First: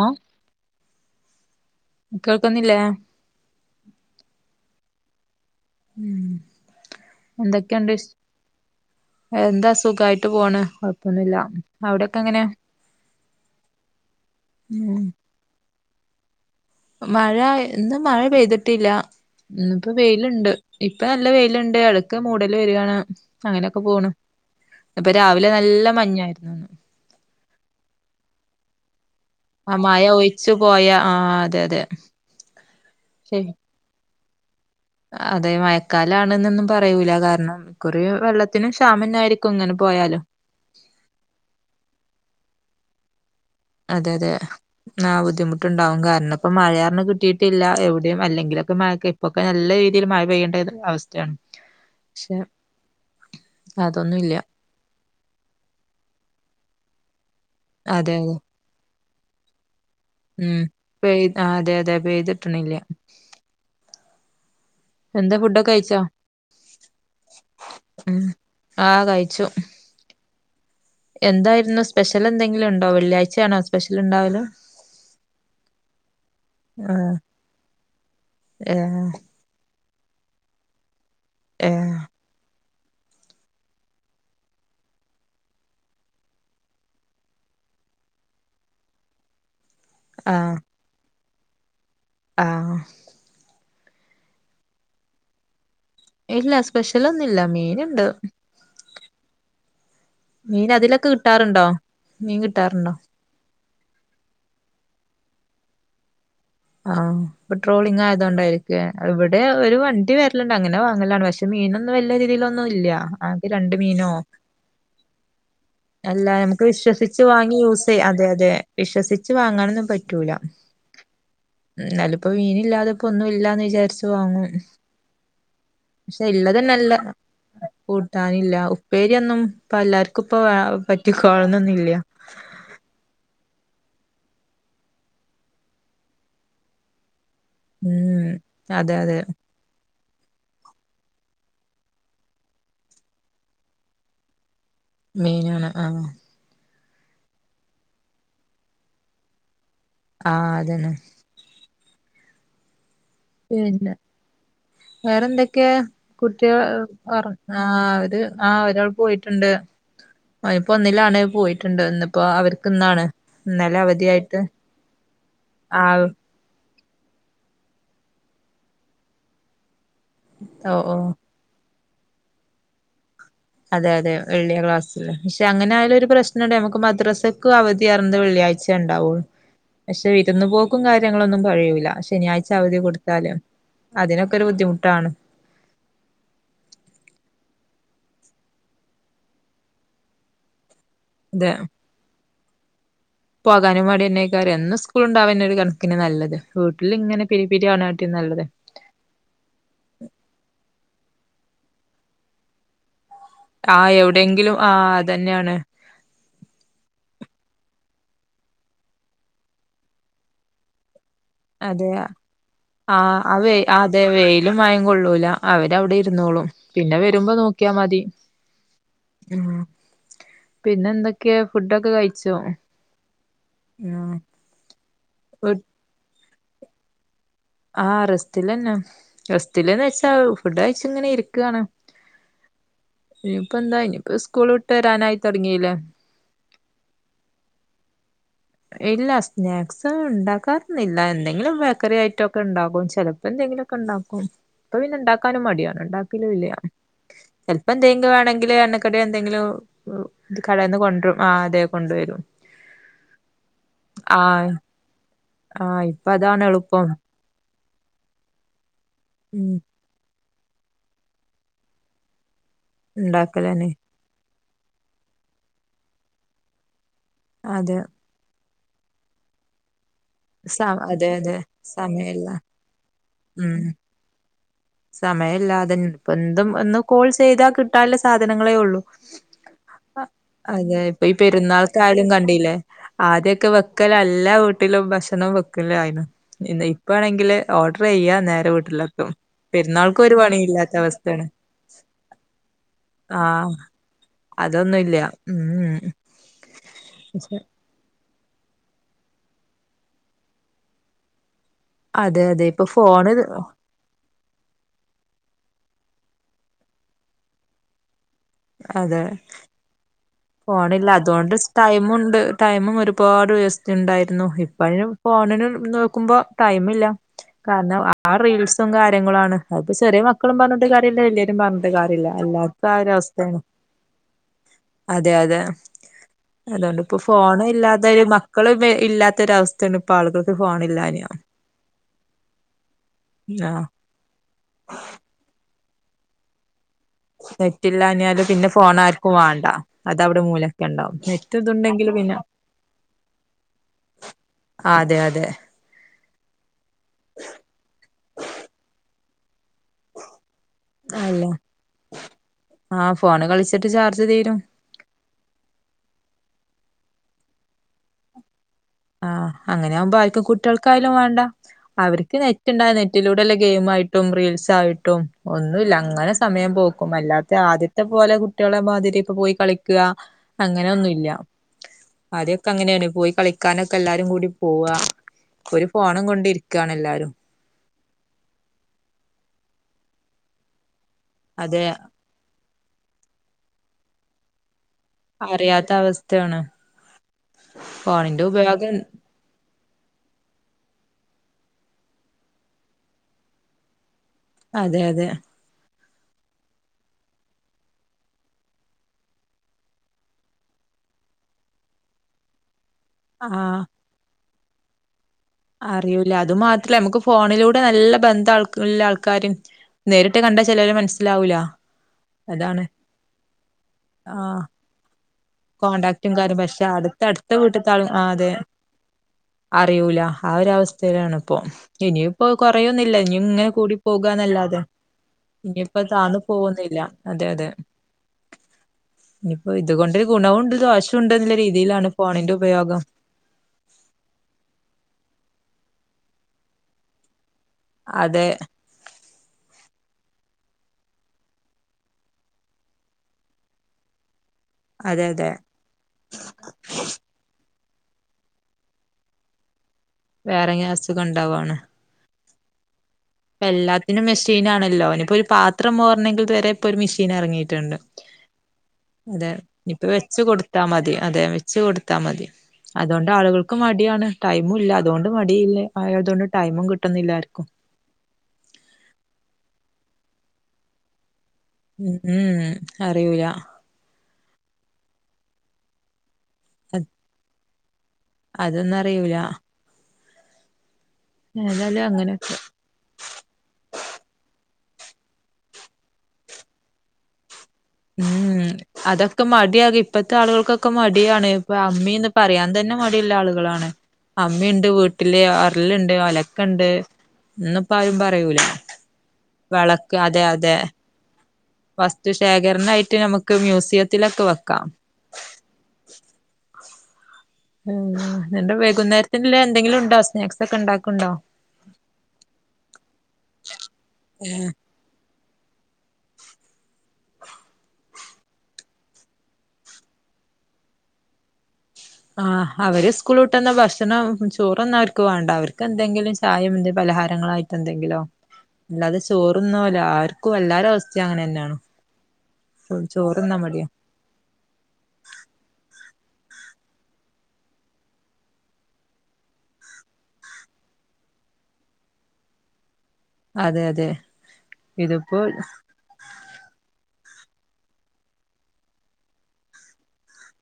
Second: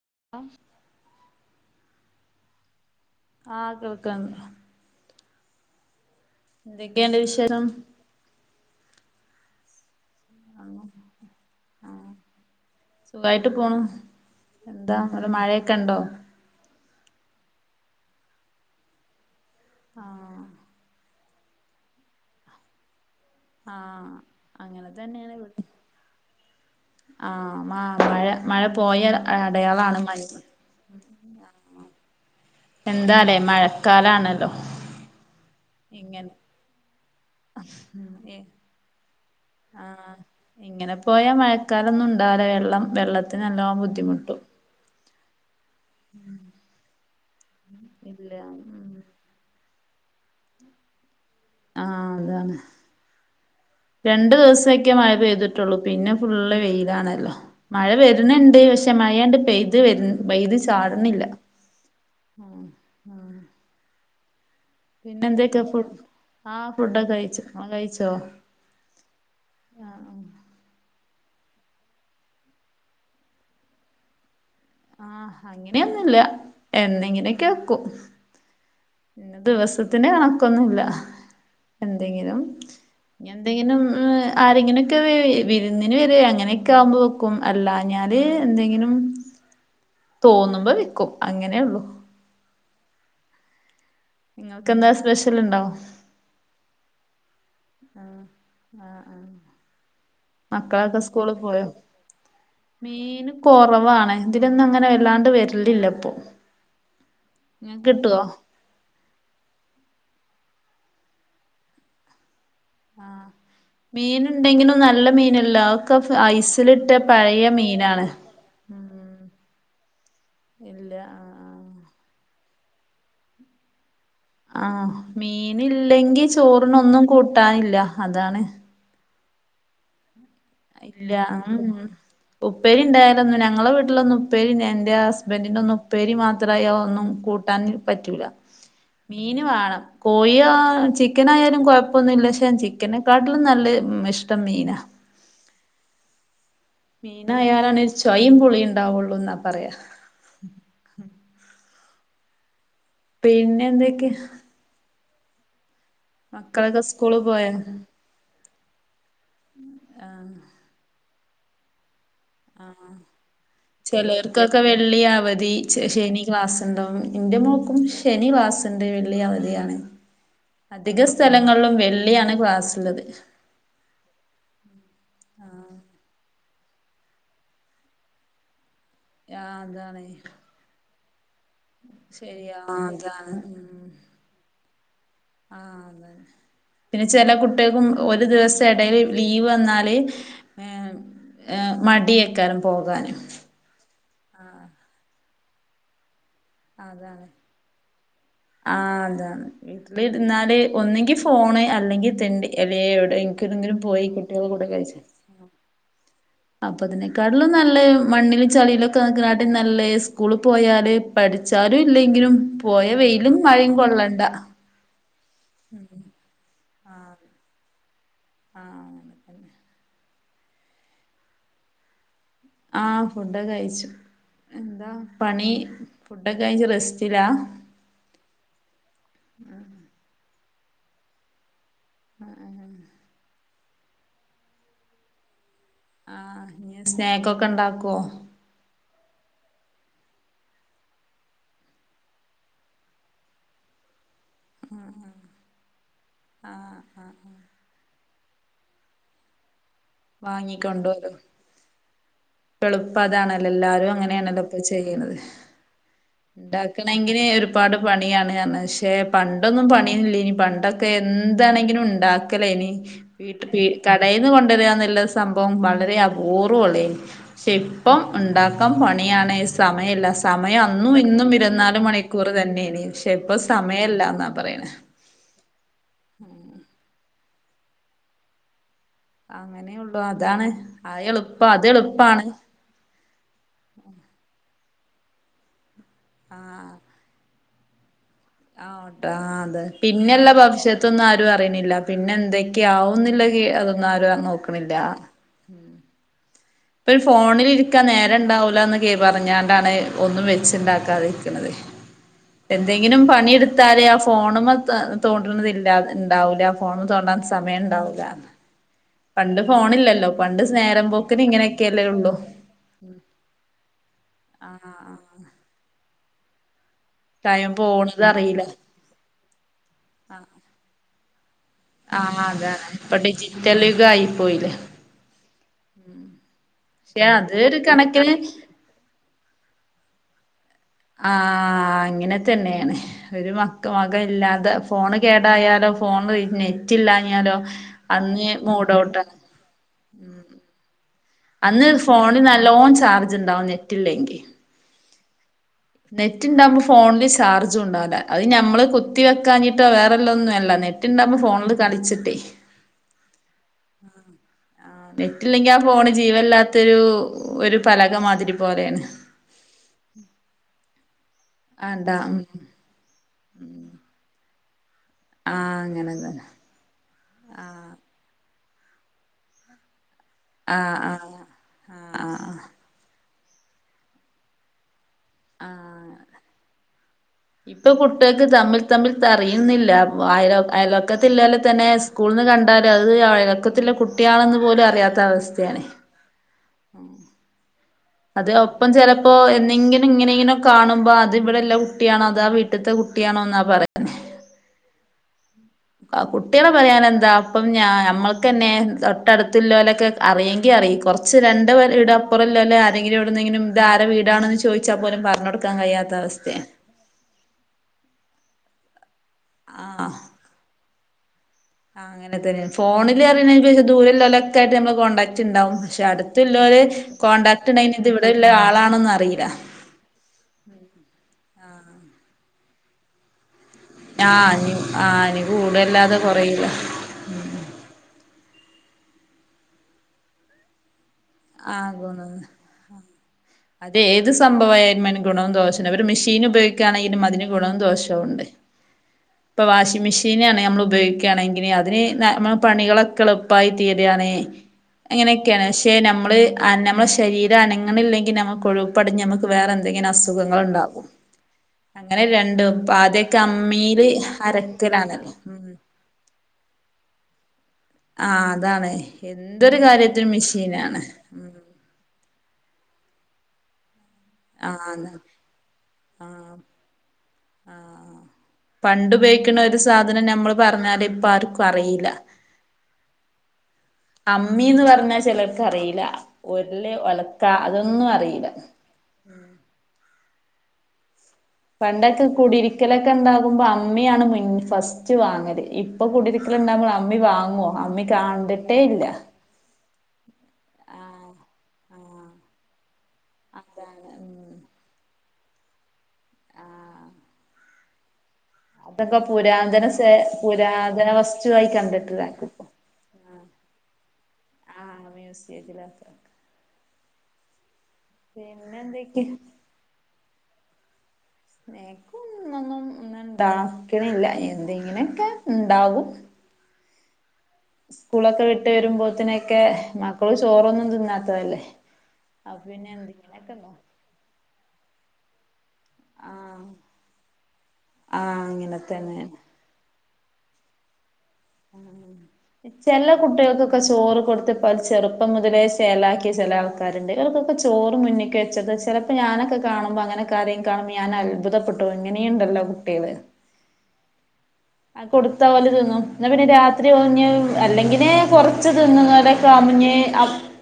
ആഹ് ആ കേൾക്കുന്നില്ലേ ആ കേൾക്കാന്നൊണ്ട് ഉം എന്തൊക്കെയൊണ്ട് വിശേഷം എന്തൊക്കെയുണ്ട് വിശ് എന്താ സുഖായിട്ട് പോണ് കൊഴപ്പൊന്നുമില്ല അവിടെക്കെ എങ്ങനെയാ സുഖായിട്ട് പോണു എന്താ അവിടെ മഴയൊക്കെ ഉണ്ടോ മഴ ഇന്ന് മഴ പെയ്തിട്ടില്ല ഇന്നിപ്പോ ആഹ് വെയിലുണ്ട് ഇപ്പോ നല്ല വെയിലുണ്ട് അടുക്കെ മൂടൽ വരികയാണ് അങ്ങനെയൊക്കെ പോണ് ആഹ് അങ്ങനെ ഇപ്പൊ രാവിലെ നല്ല മഞ്ഞായിരുന്നുന്ന് ആ ആ മഴ മഴ പോയാ ആ മഴ ഒലിച്ചു പോയ ആ അതെ അതെ എന്താലേ ശരി മഴക്കാലാണ് അതെ മഴക്കാലാണെന്നൊന്നും പറയൂല കാരണം കുറേ വെള്ളത്തിനും ശ്യാമംഅന്നേ ആയിരിക്കും ആ ഇങ്ങനെ പോയാ മഴക്കാലൊന്നും ഉണ്ടാതെ വെള്ളം വെള്ളത്തി ത്തിന് നല്ലോണം അതെ അതെ ബുദ്ധിമുട്ടും ആ ബുദ്ധിമുട്ടുണ്ടാവും കാരണം ഇപ്പോ മഴഅങ്ങനെ കിട്ടിയിട്ടില്ല എവിടെയും ഇല്ല അല്ലെങ്കിലൊക്കെ ഉം മഴക്കെ ഇപ്പോക്കെ നല്ല ഇതിലും മഴ പെയ്യേണ്ട ഒരു അവസ്ഥയാണ് ആ പക്ഷെ അതാണ് അതൊന്നും ഇല്ല രണ്ടു ദിവസക്കെ മഴ പെയ്തിട്ടുള്ളൂ പിന്നെ ഫുള്ള് വെയിലാണ് മഴ അതെ അതെ വരുന്നുണ്ട് പക്ഷെ മഴയാണ്ട് പെയ്തി പെയ്ത് വരു പെയ്ത് ഉം പെയ് ചാറുന്നില്ല ആ, അതെ അതെ ഉം പെയ്തിട്ടണില്ല ഉം പിന്നെ എന്താ എന്തൊക്കെ ഫുഡൊക്കെ ഫു കഴിച്ചോ ആ ഫുഡൊക്കെ കഴിച്ചു നിങ്ങള് കഴിച്ചോ ഉം ആ കഴിച്ചു ആഹ് എന്തായിരുന്നു സ്പെഷ്യല് എന്തെങ്കിലും ഉണ്ടോ വെള്ളിയാഴ്ച്ച യാണോ സ്പെഷ്യൽ ഉണ്ടാവല് ആ അങ്ങനെയൊന്നുമില്ല ആ എന്തെങ്കിലും ഒക്കെ ആക്കും ഏ പിന്നെ ദിവസത്തിന്റെ കണക്കൊന്നുമില്ല ഏ എന്തെങ്കിലും എന്തെങ്കിലും ആരെങ്ങനെയൊക്കെ വിരുന്നിന് വരുകയോ അങ്ങനെയെക്കെ ആവുമ്പോ വെക്കും അല്ലാഞ്ഞ ഞ്ഞാല് എന്തെങ്കിലും ആ തോന്നുമ്പോ വെക്കും അങ്ങനെയുള്ളു ആ നിങ്ങൾക്ക് എന്താ സ്പെഷ്യല് ഉണ്ടോ ഇല്ല സ്പെഷ്യൽ ഒന്നുമില്ല ആ ആ ആ മീൻ മക്കളെക്കെ അതിലൊക്കെ സ്കൂളി പോയോ കിട്ടാറുണ്ടോ മീൻ കിട്ടാറുണ്ടോ മീന് കൊറവാ വാണ് ഇതിലൊന്നും അങ്ങനെ വല്ലാണ്ട് വരലില്ല ഇപ്പൊ ആ ഇപ്പോ നിങ്ങക്ക് ട്രോളിംഗ് കിട്ടുവോ ആയതു കൊണ്ടായിരിക്കും എല്ലേ ഇവിടെ ഒരു വണ്ടി വര നെ അങ്ങാണ്െ മീന രീതിൽ അ ന യ ആഹ് മീനുണ്ടെങ്കിലും നല്ല മീനല്ല ഒക്കെ ഐസിലിട്ട പഴയ മീനാണ് അതെ അതെ ഉം വിശ്സിച്ച് വാങ്ങണം ഇല്ല ആഹ ആഹ എന്നാല ഇപ്പോ മീന ഇില്ലാത ഇപ്പോൊ ഒന്ന ഇല്ലാന്ന് വിചാരിച്ചു വങ്ങും ആഹ് ആഹ് പക്ഷെ മീനില്ലെങ്കി ഇല്ലതന്നെല്ല ചോറിനൊന്നും കൂട്ടാനില്ല അതാണ് കൂട്ടാനില്ല ഉപ്പേ എന്നും പലർും ഇല്ല ഉ ഉപ്പേരി ഇണ്ടായാലൊന്നു ഞങ്ങളെ ന്നും പ എന്റെ ഹസ്ബൻഡറിന്റെ ഒന്നും പേരി മാത്രമായി ഒന്ന കൂട്ട കട്ടാന പറ്റൂല ഉം അതെ അതെ മീന് വേണം കോഴ ചിക്കനായാലും കുഴപ്പൊന്നുംില്ല പക്ഷെ ചിക്കനെക്കാട്ടിലും നല്ല ഇഷ്ടം മീനാ മെയിന ആാണ് ആഹ മീനായയാലാണ് ചവൈയും പുൊളി ഉണ്ടാവുള്ളൂ എന്നാ പറയാ ആഹ അതന്നെ പിന്നെ എന്തൊക്കെയ വേറെന്തൊക്കെയാ കുട്ടികൾ മക്കളൊക്കെ സ്കൂള് പറ പോയാ ആ അവര് ആഹ ഒരാൾ പോയിട്ടുണ്ട് ഇപ്പൊ ഒന്നിലാണ് പോയിട്ടുണ്ട് ഒന്ന് ആഹ ചിലർക്കൊക്കെ വെള്ളിയ മതി ആ ശനി ക്ലാസ് എന്റെ മോക്കും ശനിവാാസിന്റെ വെള്ളി അവധിയാണ് ഓ ഓ അധിക സ്ഥലങ്ങളിലും വെള്ളിയാണ് ക്ലാസ്ള്ളത് അതെ അതെ വെള്ളിയ ക്ലാസ്സ പക്ഷെ അങ്ങനെ ആഹ് ആയാലും ഒരു പ്രശ്നംണ്ട് നമുക്ക് മദ്രാസക്കും അവധിിയറത് വെള്ളിയാഴ്ച ഉണ്ടാവൂ ആ അതാണ് പക്ഷെ ഇട്ടന്ന് പോക്കും കാര്യ നിങ്ങളൊന്നും കഴിവൂല്ല ശനിയാഴ്ച ശരിയാ അവധി ആഹ് അതാണ് കൊടുത്താലും അതിനൊക്കെ ഒരു ബുദ്ധിമുട്ടാണ് ആഹ അതെെ പിന്നെ ചെില കുട്ടികൾക്കും ഒരു ദിവസം ഇടയിൽ ലീവ് വന്നാല് ഏ അതെ ഏ മടിയെക്കാലും പോകാനും പോകാനും വാടിന്നെ കാര്യ എന്നും സ്കൂള ഉണ്ടാവന്ന ഒരു കണക്കിന് നല്ലത് വീട്ടിൽ ഇങ്ങനെ അതാണ് പിരി പിരി ആവണാട്ടിലും നല്ലത് ആഹ അതാണ് വീട്ടില്രാല് ഒന്നെങ്കിൽ ഫോണ് അല്ലെങ്കിൽ തണ്ടി അല്ല എവിടെ എനിക്ക ആ എന്തെങ്കിലും പോയി കുട്ടികൾ എവിടെയെങ്കിലും കൂടെ ആ കഴിച്ച അതന്നെയാണ്. അപ്പൊ അതിനെക്കാട്ടിലും നല്ല മണ്ണില്ും ചളിയിലുംൊക്കെ നക്കട്ട നല്ല സ്കൂള പോയാല് പഠിച്ചാലും അതെ ഇല്ലെങ്കിലും പോയ ആ ആ വെയിലും മഴയും കൊള്ളണ്ട അവര്വിടെ ഇരുന്നോളും പിന്നെ വരുമ്പോ നോക്കിയാൽ മതി ആഹ അന തന്നെ ഉം പിന്നെ എന്തൊക്കെയാ ഫുഡൊക്കെ കഴ ആഹ ഫുഡൊക്കെ അയിച്ചു എന്താ പണി വീ- ഒ കഴഞ് റെസ്റ്റിലാ ആ റെസ്റ്റിലന്നെ ഫടാഴ്ച ഇങ്ങനെ ഇരിക്കുകയാണ് ആഹ് ആഹ് അപ്പോൾ എന്ത ഇപ്പോൾ സ്കൂള വിട്ട് വരാനായി തുടങ്ങിയില്ലേ ആഹ് ഇ സ്നക്ക്ൊക്കെ ഇണ്ടാക്കുവോ ഇല്ല സ്നാക്സ് ഉണ്ടാക്കാറുന്നില്ല എന്തെങ്കിലും ബേക്കറി ഐറ്റം ഒക്കെ ഉണ്ടാകും ചിലപ്പോൾ എന്തെങ്കിലുമൊക്കെ ഉണ്ടാകും ഇപ്പൊ പിന്നെ ഇണ്ടാക്കാനും മടിയാണ് ഉണ്ടാക്കലും ഇല്ല ചിലപ്പോ എന്ത വേണെങ്കിൽ എണ്ണക്കട എന്തെങ്കിലും കടന്ന് കൊണ്ട ആ അതെ കൊണ്ടുവരും ചല അ അതാണല്ലോ എല്ലാരും ആ അങ്ങനെയാണല്ലോ ഇപ്പ ചെയ്യണത് ആ ഇപ്പ അതാണ് എളുപ്പം ഉണ്ടാക്കണമെങ്ക ഒരുപാട് പണിയാണ് കാര പക്ഷെ ഉം പണ്ടൊന്നും പണിയന്നില്ല ഇനി പണ്ടൊക്കെ എന്താണെങ്കിലും ഉണ്ടാക്ക ക്കല്ലേ ഇനി വീട്ട ഉണ്ടാക്കലന്നെ കടയിൽ നിന്ന് കൊണ്ടരി എന്നല്ല സംഭവം വളരെ അപൂർവ്വംള്ളേനി ശക്ഷെ അതെ ഇപ്പം ഉണ്ടാക്കൻ പണിയാണ് സമയമല്ല സ സമയം അന്നും അതെ ഇന്നും അതെ ഇരനാല് മണിക്കൂർ സമയല്ല തന്നെയാണ് പക്ഷെ ഇപ്പ സമയമല്ല എന്ന സമയമല്ലാതന്ന ഇപ്പ എന്തും ഒന്ന് കോൾ ചെയ്താ കിട്ടല്ല സാധനങ്ങളേ ഉള്ളൂ അങ്ങനെയുള്ളു അതാണ് അതെ ആ ഇപ്പൊ എളുപ്പം അത് പെരുന്നാൾക്കായാലും എളുപ്പാണ് കണ്ടല്ലേ ആദ്യൊക്കെ വെക്ക [unintelligible] വീട്ടിലോ ഭക്ഷണോ വെക്കല് ആയിന് ആ എന്ന് ഇപ്പാണെങ്കില് ഓർഡർ ചെയ്യാ നേരെ വീട്ടിലാക്കും ട്ടാ ആ അതെ പിന്നെല്ലാ ഭവിഷ്യത്തൊന്നും ആരും അറിയണില്ലാ പിന്നെ എന്തൊക്കെയവുന്നില്ലാ അതൊന്നും ആ അതൊന്നൂല്ലാ ഉം ഇപ്പൊ ഫോണിലിരിക്കാൻ നേരം ഇണ്ടാവൂലാന്ന് കേ പറഞ്ഞാണ്ടാണ് ഒന്നും വെച്ചിണ്ടാക്കാതെ അതെ അതെ ഇപ്പൊ എന്തെങ്കിലും ഫോണ് പണിയെടുത്താലേ ഫോണുമാ തോ തോണ്ടണത് ഇണ്ടാവൂലാ ഫോണില് തോണ്ടാൻ സമയം ഇണ്ടാവില്ലാ അതെ പണ്ട് ഫോണില്ലല്ലോ പണ്ട് നേരം ഫോണില്ല പോക്കിന് അതുകൊണ്ട് ഇങ്ങനെ ടൈമുണ്ട് ടൈമും ഒരുപാട് വ്യവസ്ഥിണ്ടായിരുന്നൂ ഇപ്പോഴും ഫോണിന് നോക്കുമ്പോ ടൈമില്ലാ ടൈം കാരണം പോണത് ആ അറിയില്ല റീൽസും കാര്യങ്ങളുമാണ് അതിപ്പോ ചെറിയ മക്കളും പറഞ്ഞിട്ട് കാര്യല്ല [unintelligible] പറഞ്ഞിട്ട് ആ കാര്യില്ലാ അതാണ് എല്ലാവർക്കും ആ ഇപ്പൊ ഒരവസ്ഥയാണ് ഡിജിറ്റൽ യുഗായി പോയില്ലേ അതെ അതെ അതുകൊണ്ട് ഇപ്പോ പക്ഷെ അത് ഫോണ് ഒരു ഇല്ലാതൊരു കണക്കിന് മക്കളും ഇല്ലാത്ത അവസ്ഥാണ് ഇപ്പ ആ അങ്ങനെ തന്നെയാണ് ഒരു മക്ക ആഹ് മകൻ ഇല്ലാതെ ഫോണ് കേടായ [unintelligible] ഫോൺ റിംങ്ങ് ചെയ്യും [unintelligible] നെറ്റില്ലാഞ്ഞാല് അന്ന് പിന്നെ ഫോൺ മൂടൗട്ടാ ആർക്കും വാണ്ട അതവിടെ മൂലൊക്കെ ഉണ്ടാവും നെറ്റ് അന്ന് ഇതുണ്ടെങ്കില് പിന്നെ ഫോണ് നല്ലോണം ചാർജ് ഇണ്ടാവും നെറ്റില്ലെങ്കി അതെ അതെ ഫോണിൽ ചാർജും ഉണ്ടാവില്ല അത് ഞമ്മള് കുത്തി വെക്കാഞ്ഞിട്ടോ വേറെല്ലാം ഒന്നും അല്ലാ നെറ്റിണ്ടാവുമ്പോ അല്ല ഫോണില് കളിച്ചിട്ടേ ആഹ് ഫോണ് കളിച്ച ആ നെറ്റില്ലെങ്കി ആ ഫോണ് ജീവനില്ലാത്തൊരു ഒരു പലക മാതിരി പോലെയാണ് ആ അങ്ങനെ ആകുമ്പോ ആർക്കും കുട്ടികൾക്കായാലും വേണ്ടാ ആണ്ടാ അവർക്ക് ഉം നെറ്റ് ഇണ്ടാ നെറ്റിലൂടല്ലേ ഗെയിമ ട്ടായിട്ടും റീൽസായിട്ടും ആഹ് ഒന്നൂല്ലാ അങ്ങനെ തന്നെ സമയം പോക്കും അല്ലാ ആദ്യത്തെ പോലെ കുട്ടികളെ മാതിരി ഇപ്പ പോയി കളിക്കുക ആഹ് അങ്ങനൊന്നൂല്ലാ ആഹ് ആഹ് ആദ്യൊക്കെ അങ്ങനെയാണ് പോയി ക്കാനൊക്കെ എല്ലാരും കൂടി പോവാ ആഹ് ഒരു ആഹ് ഫോണും കൊണ്ടിരിക്കാണ് എല്ലാരും ഇപ്പൊ കുട്ടികൾക്ക് തമ്മിൽ തമ്മില് അറിയുന്നില്ലാ അയൽവക്കം അയൽ ക്കത്തില്ലാലെ അത് തന്നെ സ്കൂളീന്ന് കണ്ടാലും അത് അയലക്കത്തിലുള്ള കുട്ടിയാണെന്ന് പോലും അറിയാ യാത്ത അവസ്ഥയാണ് അറിയാത്ത അവസ്ഥയാണ് ഫോണിന്റെ അത് ഒപ്പം ഉപയോഗം ചെലപ്പോ എന്തെങ്കിലും ഇങ്ങനെ ഇങ്ങനെ കാണുമ്പോ അത് ഇവിടെ ഇള്ള കുട്ടിയാണോ അതാ വീട്ടിലത്തെ കുട്ടിയാണോ എന്നാ പറയാ അതെ അതെ കുട്ടികളെ പറയാന എന്താ അപ്പം ഞാ ഞമ്മൾക്കന്നെ തൊട്ടടുത്തുലുലൊക്കെ അറിയെങ്കി അറി കൊറച്ച് രണ്ട് വീട് അപ്പുറല്ലേ ആരെങ്കിലും എവിടെങ്കിലും ഇതാര വീടാണന്ന് ചോദിച്ചാ പോലും പറ അറിയൂലാ അതു മാത്രല്ലാ നമുക്ക് ഫോണിലൂടെ നല്ല ബന്ധാ [unintelligible] ആൾക്കാരും നേരിട്ട് കണ്ടാ ചെലവര് മനസ്സി ആ അങ്ങനെ തന്നെ ഫോണില് അറിയുന്ന ആഹ് ദൂരൊള്ളാമായിട്ട് നമ്മള് കോണ്ടടാക്ട് ണ്ടാവും പക്ഷെ കോണ്ടാക്റ്റും കാര്യം അടുത്തുള്ളോര് പക്ഷെ അടുത്ത അടുത്ത കോണ്ടടാക്ട് [unintelligible] [unintelligible] ഇവിടെയുള്ള ആളാണെന്ന് അറിയില്ലാ അറിയൂലാ ആ ഒരു അവസ്ഥയിലാണിപ്പോ ഇനി ഇപ്പോ കൊറയൊന്നില്ലാ ഇനി ഇങ്ങനെ കൂടി ആഹ് ഇനി പോകാന്നല്ലാതെ ആഹ് ഇനി ഇനിയിപ്പോ കൂടല്ലാതെ താന്നു കൊറയൂല പോന്നില്ലാ അതെ അതെ ഇനിപ്പോ ഇതുകൊണ്ടൊരു ഗുണവുമുണ്ട് ദോ ആ ഗുണ അത് ഏത് സംഭവായാലും ഗുണവും ദോഷം [unintelligible] മെഷീൻ ഉപയോഗിക്കുകയാണെങ്കിലും അതിന് ഗുണവും ദോഷവുമുണ്ട് അതെ ഇപ്പൊ വാഷിംഗ് മെഷീനാണ് നമ്മള് ഉപയോഗിക്കുകയാണെങ്കില് അതില് പണികളൊക്കെ എളുപ്പമായി തീരുകയാണ് അതെ അതെ അങ്ങനെയൊക്കെയാണ് പക്ഷെ നമ്മള് നമ്മളെ ശരീരം അനങ്ങി അനങ്ങളില്ലെങ്കി നമക്ക് കൊഴുപ്പടിഞ്ഞ് നമുക്ക് വേറെ എന്തെങ്കിലും അസുഖങ്ങള് വേറെങ്ങനെ ഇണ്ടാകും അസുഖം ഉണ്ടാവാണ് അങ്ങനെ ആദ്യൊക്കെ അമ്മീല് [unintelligible] ആണല്ലോ അരക്കലാണല്ലോ അവനിപ്പോ ഒരു ഉം പത്രം മോറണെങ്കിൽ വരെ ഇപ്പോ ഒരു മിഷീൻ ഇറങ്ങീട്ട് ണ്ട് ആഹ് അതാണ് അതെ എന്തൊരു ഇപ്പ കാര്യത്തിനും വെച്ച് കൊടുത്താ മെഷീനാണ് മതി അതെ വെച്ച് കൊടുത്താ മതി അതുകൊണ്ട് ആളുകൾക്ക് മടി യാണ് ടൈംമും ഇല്ല ആന്ന് അതുകൊണ്ട് മടി ആയതുകൊണ്ട് ആഹ് ടൈംമും കിട്ടാനില്ല ആർക്കും പണ്ടുപയ്ക്കണ ഒരു സാധനം നമ്മള് പറഞ്ഞാല് ഇപ്പ ആർക്കും അറിയില്ല ഉ ഉം അറിയൂല അമ്മീന്ന് പറഞ്ഞാ ചെലർക്ക റീല ഉര്ളിഒലക്ക അതൊന്നുറിയുല പണ്ടൊക്കെ അങ്ങനെയൊക്കെ കുടിരിക്കലൊക്ക ണ്ടാകുമ്പോ അമ്മിയാണ് 'ഫസ്റ്റ് റ്റവാങ്ങല് ഇപ്പൊ കുടരിക്കലുണ്ടാകുമ്പള്അമ്മി വാങ്വവാങ്ങാ അമ്മി കണ്ടിട്ടേ ഇല്ല ഇ ആളുകൾക്കൊക്കെ ആഹ് മടിയാണ് ത്തളുകൾക്കൊ മടിയാണ്ഇ-പ്പൊ അമ്മിന്ന് ആഹ് പറയാൻ തന്നെ മടിള്ള ആളുകളാണ് അതാണ് ഉം അമ്മിയുണ്ട് വീ വീട്ടില് അറളുണ്ട് അലക്കുണ്ട് ആഹ് എന്നപ്പയും പറ യൂല അതൊക്കെ പുരാതന സേ വളക്ക് അതെ അതെ പുരാതന വസ്തുവായി വസ്തു കണ്ടിട്ടില്ലാർക്കിപ്പൊ ശേഖരണായിട്ട് നമുക്ക് മ്യൂസിയത്തിലൊക്കെ വെക്കാം ആഹ് മ്യൂസിയത്തിലൊക്കെ ആനിന്റെ പിന്നെ എന്തൊക്കെ വൈകുന്നേരത്തി എന്തെങ്കിലും ഉണ്ടോ സ്നാക്സ് ഒക്കെ ഉണ്ടാക്കോ സ്നേകൊന്നുംന്നും ഒും ഉണ്ടാക്കണില്ല എന്തെ ഇങ്ങനെയൊക്കെ ഉണ്ടാകും സ്കൂളൊക്കെ വിട്ട് വരുമ്പോത്തിനൊക്കെ മക്കള് ചോറൊന്നും തിന്നാത്തതല്ലേ അപ്പൊ പിന്നെ ആഅവര് സ്കൂൾ എന്തെങ്കിലൊക്കെ വിട്ടന്ന ഇണ്ടാവും ഭക്ഷണം േ ചോ തൊഎനന്നും അവർക്ക് വേണ്ട അവർക്ക് എന്തെങ്കിലും ആഹ് ചായി എന്തെപലഹാരങ്ങളായിട്ട് എന്തെങ്കിലോ ആഹ് അങ്ങനെ അല്ലാതെ തന്നെയാണ് ചോറുന പോലെ ആും വല്ലാരരസ്ഥ ല ' ചോറുണ്ണാൻ കുട്ടികൾക്കൊക്കെ മടിയാ ചോറ് കൊടുത്ത്പ്പ ചെറുപ്പം മുതലേ ശേലാക്കി ചില ആൾക്കാരുണ്ട് ഇവർക്കൊെ ട് ചെല ആൾക്കാര്ണ്ട് ല് ചെലാൻ ക്കാരുണ്ട് ഇവർക്കൊകെ'ചോറ് മുന്തക്ക് വെച്ചത് ചെലപ്പോ ഞാനൊക്കെ കാ'ണമ്പോ ഞാനട അങ്ങനെക്കെ കും കാുമ്പോഞൻ അത്ഭുതപ്പെട്ടോ വും ഇങ്ങനയ്ണ്ടല്ലോ കുട്ട്യേള് അതെ അതെ അകൊടുത്ത ഇതിപ്പോ ഒല് തിന്നും എന്ന പിന്നെ രാത്രി ഒഞ്ഞ് അല്ലെങ്കില് കുറച്ച് തിന് അമഞ്ഞ്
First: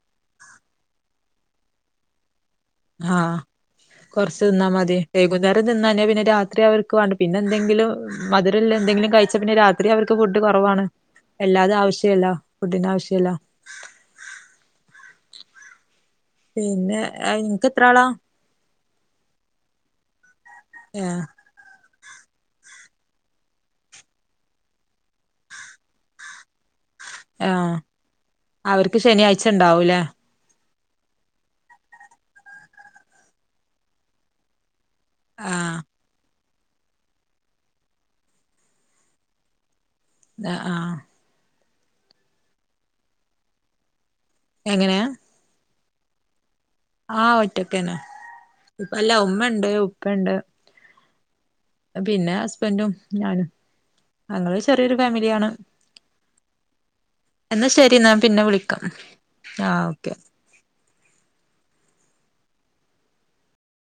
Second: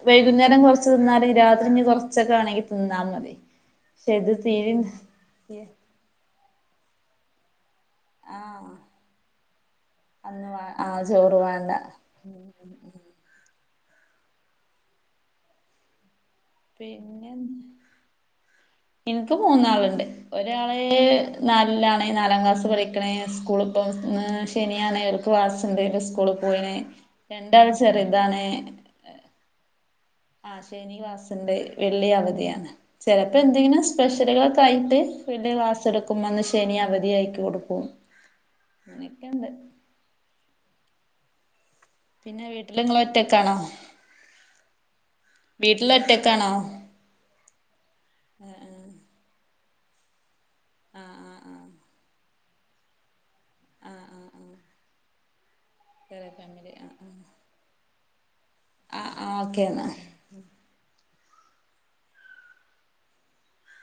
വൈകുന്നേരം കുറച്ച് തിന്നാല രാത്രി ഞഞ്ഞ് കൊറച്ചൊക്കെ ആണെങ്കിലു ആകൊറച്ച് നിന്നാ മതി വൈകുന്നേരം തിന്ന ഞാ പിന്നെ രാത്രി അവർ കുവാണ്ട് പിന്നെ ന്തെങ്കിലും ആഹ് മധുരല്ല ന്തെങ്കിലും കഴിച്ച പിന്നെ രാത്രി അവർക്ക് ഫുഡ് അന്ന് വാ കുറവാണ് ആഹ് ചോറ് വാണ്ട എല്ലാതും ആവശ്യല്ല ഫുഡിൻ്റെ ആവശ്യല്ല പിന്നെ ഇൻക്ക് എത്രാളാ ഇൻക്ക് മൂന്നാള്ണ്ട് ഒരാള് ഏഹ് നാലിലാണ് ന് നാലാം ക്ലാസ് പഠിക്കണ് സ്കൂളിപ്പം സെറ ' രണ്ടാഴ ആഹ് ചറ ഇതാണ് അവർക്ക് ശനിയാഴ്ച ഉണ്ടാവൂല്ലേ ആശേനി ക്ലാസിന്റെ വെള്ളി പക്ഷെ നി ക്ലാസി ണ്ട് വെളളഅവധിയാണ് ചിലപ്പോ 'എന്തെങ്കിലും സ്പെഷ്യലുകളൊക്കാ യിട്ട് വീനി ആഹ് ക്ാസ് എടുക്കും മനുഷ് ശനി അവധിയ ആയിക്കി കൊടുക്കും അങ്ങനെയൊക്കെുണ്ട് ആഹ ആഹ പിന്നെ വീട്ടിലിങ്ങ ളൊറ്റക്കാണോ എങ്ങനെ വീട്ടിലൊറ്റക്കാണോ ആഹ് ഒറ്റക്കേന്ന അല്ല ഉമ്മ ണ്ട് ഉപ്പ ണ്ട് ആ ആ ആ പിന്നെ ഹസ്ബൻറും ഞാനും ആ ആ ആ അങ്ങെ ള്ചെറിയൊരു ഫാമിലിയാണ് ആ എന്നാ ശരി ന്നാൻ പിന്നെ വിളിക്കാം ആ ആ ആ ' എന്നാ ഓക്കെ [inaudible]